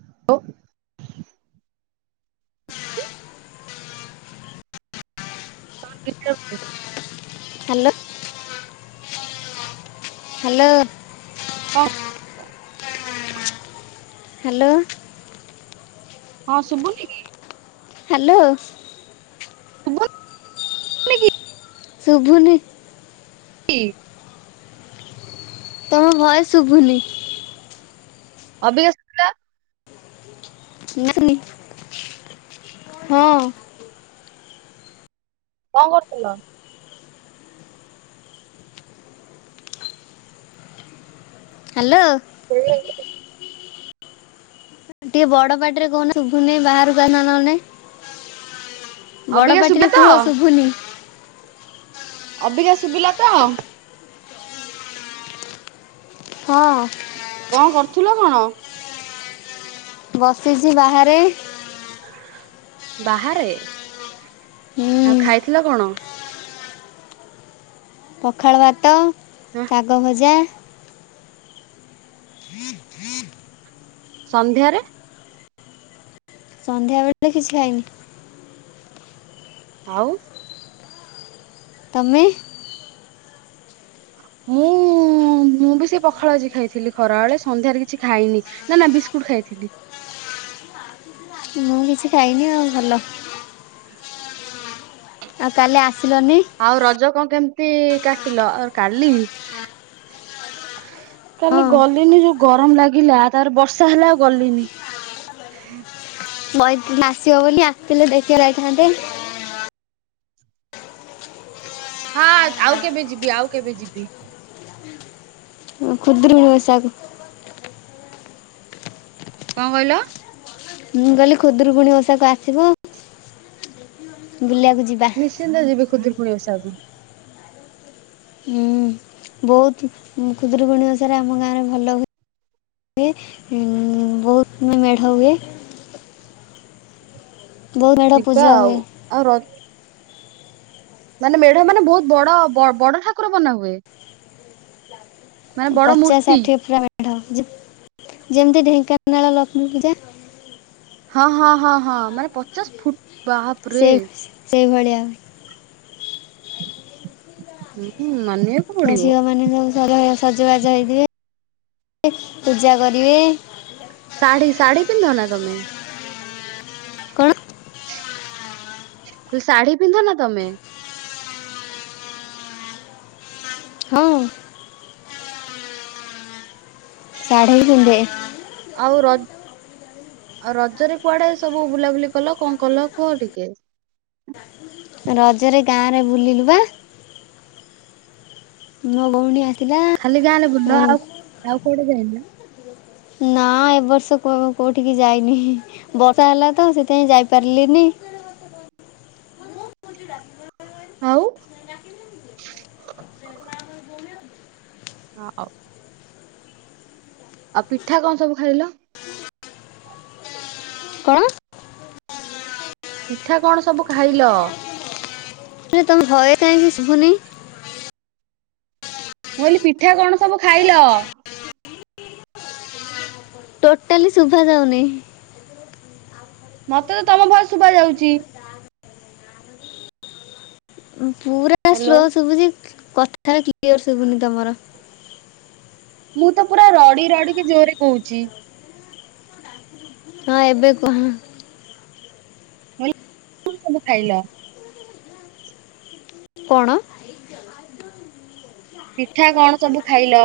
[unintelligible] [unintelligible] Hello hello ହଁ hello ହଁ ଶୁଭୁନିକି? ହ୍ୟାଲୋ ଶୁଭୁ ନିକ ଶୁଭୁନି [unintelligible] ତମ ଭଏସ ଶୁଭୁନି। ଅବିକା ଭିଲା? [unintelligible] ହଁ। କଣ କରୁଥିଲ? ହ୍ୟାଲୋ [unintelligible] ଟିକେ ବଡ ପାଟିରେ କହୁନ ଶୁଭୁନି ବାହାରାକୁ ଆଉନା ନହନେ। ବଡ ଅବିକା ଶୁଭା ପାଟିରେ ତ କୁହ ଶୁଭୁନି। ଅବିକା ଶୁଭିଲା ତ? ହଁ। କଣ କରୁଥିଲ କଣ? ବସିଚି ବାହାରେ। ବାହାରେ ଆଉ ହୁଁ ଖାଇଥିଲ କଣ? ପଖାଳ ଭାତ, ହଁ ଶାଗ ଭଜା ସନ୍ଧ୍ୟାରେ? ସନ୍ଧ୍ୟାବେଳେ କିଛି ଖାଇନି। ଆଉ ତମେ? ମୁଁ ହ ମୁଁ ବି ସେ ପଖାଳ ଆଜି ଖାଇଥିଲି ଖରା ବେଳେ ସନ୍ଧ୍ୟାରେ କିଛି ଖାଇନି ନା ନା ବିସ୍କୁଟ ଖାଇଥିଲି। ମୁଁ କିଛି ଖାଇନି ଆଉ ଭଲ। ଆଉ କାଲି ଆସିଲନି? ଆଉ ରଜ କଣ କେମିତି କାଟିଲ? ଅ କାଲି ହଁ କାଲି ଗଲିନି ଯୋଉ ଗରମ ଲାଗିଲା ତାରେ ବର୍ଷା ହେଲା ଆଉ ଗଲିନି। କହିଥିଲ ଆସିବ ବୋଲି ଆସିଥିଲେ ଦେଖି ଯାଇଥାନ୍ତେ। ହଁ ଆଉ କେବେ ଯିବି ଆଉ କେବେ ଯିବି। ଖୁଦରୁକୁଣୀ ଓଷା କୁ। କଣ କହିଲ? ମୁଁ କହିଲି ଖୁଦୁରୁକୁୁଣୀ ଓଷାକୁ ଆସିବ। ବୁଲିବାକୁ ଯିବା। ନିଶ୍ଚିନ୍ତ ଯିବି ଖୁଦରୁକୁଣିଓସାକୁ। ହୁଁ ବହୁତ ଖୁଦୁରୁକୁୁଣି ଓସାରେ ଆମ ଗାଁରେ ଭଲ ହୁଏ। ହୁଏ ଉଁ ବହୁତ ବି ମେଢ ହୁଏ। ବହୁତ ମେଢ଼ ଯିବା ପୂଜା ଆଉ ହୁଏ ଆଉ ର ମାନେ ମେଢ ମାନେ ବହୁତ ବଡ ବଡ ଠାକୁର ବନାହୁୁଏ? ହଁ ଲୁ [inaudible] ପଚାଶ ମୂର୍ତ୍ତି ଷାଠିଏ ପୁରା ମେଢ ଯି ଯେମିତି ଢେଙ୍କାନାଳ ଲକ୍ଷ୍ମୀ ପୂଜା। ହଁ ହଁ ହଁ ହଁ ମାନେ ପଚାଶ ଫୁ ସେଇ ସେଇଭଳିଆ ହୁଁ ହୁଁ ମାନିବା ଆ ଝିଅ ମାନେ ସବୁ ସଜବାଜ ହେଇଥିବେ ପୂଜା କରିବେ। ସାଢି ସାଢିପିନ୍ଧ ନା ତମେ? କ'ଣ କୁ ଶାଢୀ ପିନ୍ଧ ନା ତମେ? ହଁ। ଶାଢ଼ୀ ବି ପିନ୍ଧେ। ଆଉ ର ଆଉ ରଜରେ କୁଆଡେ ସବୁ ବୁଲାବୁଲି କଲ କଣ କଲ କୁହ ଟିକେ? ରଜରେ ଗାଁ ରେ ବୁଲିଲୁ ବା। ମୋ ଭଉଣୀ ଆସ ଖାଲି ଗାଁଲେେ ବୁଲ ଆଉ ଆଉ କୋଉଠି ଯାଇନ? ନା ଏ ବର୍ଷ କୋଉଠିକି ଯାଇନି ବର୍ଷା ହେଲା ତ ସେଥିପାଇଁ ଯାଇପାରିଲିନି। ଆଉ ହଉ। ଆଉ ପିଠା କଣ ସବୁ ଖାଇଲ? କଣ ପିଠା କଣ ସବୁ ଖାଇଲ? ତମେ ଭଏସ ଟା ଏମିତି ଶୁବୁନି? ମୁଁ କହିଲି ପିଠା କଣ ସବୁ ଖାଇଲ? ଟୋଟାଲି ଶୁଭା ଯାଉନି। ମତେ ତ ତମ ଭୟସ ଶୁବାଯାଉଛି। ପୁରା ସ୍ଲୋ ହ୍ୟାଲୋ। ଶୁଭୁଛି କଥାରେ କ୍ଲିୟର ଶୁଭୁନି ତମର। ମୁଁ ତ ପୁରା ରଡି ରଡିିକି ଜୋରେ କହୁଛି। ହଁ ଏବେ କୁହ। କଅଁ ସବୁ ଖାଇଲ? କଣ? ପିଠା କଣ ସବୁ ଖାଇଲ?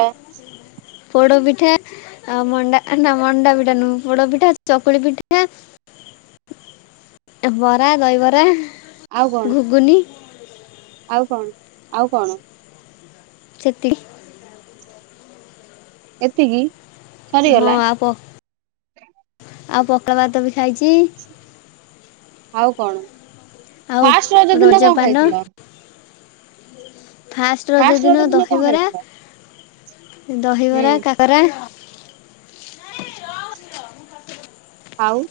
ପୋଡ଼ ପିଠା ଆଉ ମଣ୍ଡା ଆ ନା ମଣ୍ଡା ପିଠା ନୁ, ପୋଡ ପିଠା, ଚକୁଳି ପିଠା ଏ ବରା, ଦହବରା, ଆଉ କଣ ଘୁଗୁନି ଆଉ କଣ, ଆଉ କଣ? ସେତିକି। ଏତିକି? ହଁ ସରିଗଲା ଆଉ ପ, ଆଉ ପକାଳ ବାତ ବି ଖାଇଛି ଆଉ କଣ, ଫାଷ୍ଟ ରଜ ଦିନ କଣ ଖାଇଥିଲ? ହ ଫାଷ୍ଟ ରଜ ଦିନ ଦହିବରା, ହୁଁ ଦହିବରା, କାକରା ଆଉ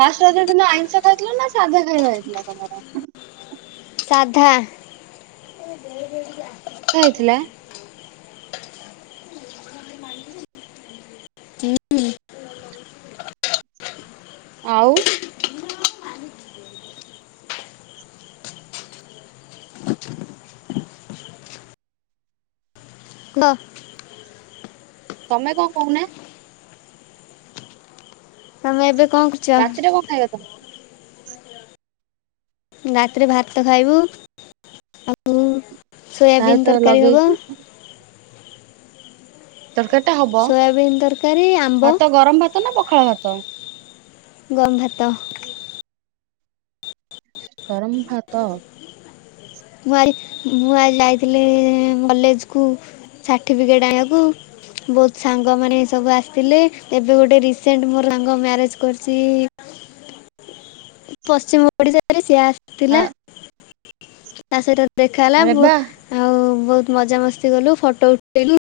ଫାଷ୍ଟ ରଜ ଦିନ ଆଇଁଷ ଖାଇଥିଲ ନା, ସାଧା ଖାଇବା ହେଇଥିଲା ତମର? ସାଧା। ସାଧା ହେଇଥିଲା? ମ ଉଁ ଉଁ ଆଉ [unintelligible] ତମେ କଣ କହୁନା? ତମେ ଏବେ କଣ କର ରାତିରେ କଣ ଖାଇବ ତମେ? ରାତିରେ ଭାତ ଖାଇବୁ ଆଉ ତା ସୋୟାବିନ୍ ସହିତ ତରକାରୀ ହବ ଲଗେଇକି ତରକାରୀଟା ହବ? ସୋୟାବିନ୍ ତରକାରୀ ଆମ୍ବ ଭାତ ଗରମ ଭାତ ନା ପଖାଳ ଭାତ? ଗମ୍ ଭାତ। ଗରମ୍ ଭାତ। ମୁଁ ଆଇ ମୁଁ ଆଜି ଯାଇଥିଲି ଇ ମଲେଜକୁ, ସାର୍ଟିଫିକେଟ ଆଣିଆକୁ ବହୁତ ସାଙ୍ଗମାନେ ଏ ସବୁ ଆସିଥିଲେ। ଏବେ ଗୋଟେ ରିସେଣ୍ଟ ମୋ ସାଙ୍ଗ ମ୍ୟାରେଜ କରିଛି ସିଏ ପଶ୍ଚିମ ଓଡିଶାରେ, ସିଏ ଆ ଆସିଥିଲା। ତା ସହିତ ଦେଖା ହେଲା ଆରେ ବହୁ ବା ଆଉ ବହୁତ ମଜାମସ୍ତି କଲୁ, ଫଟୋ ଉଠେଇଲୁ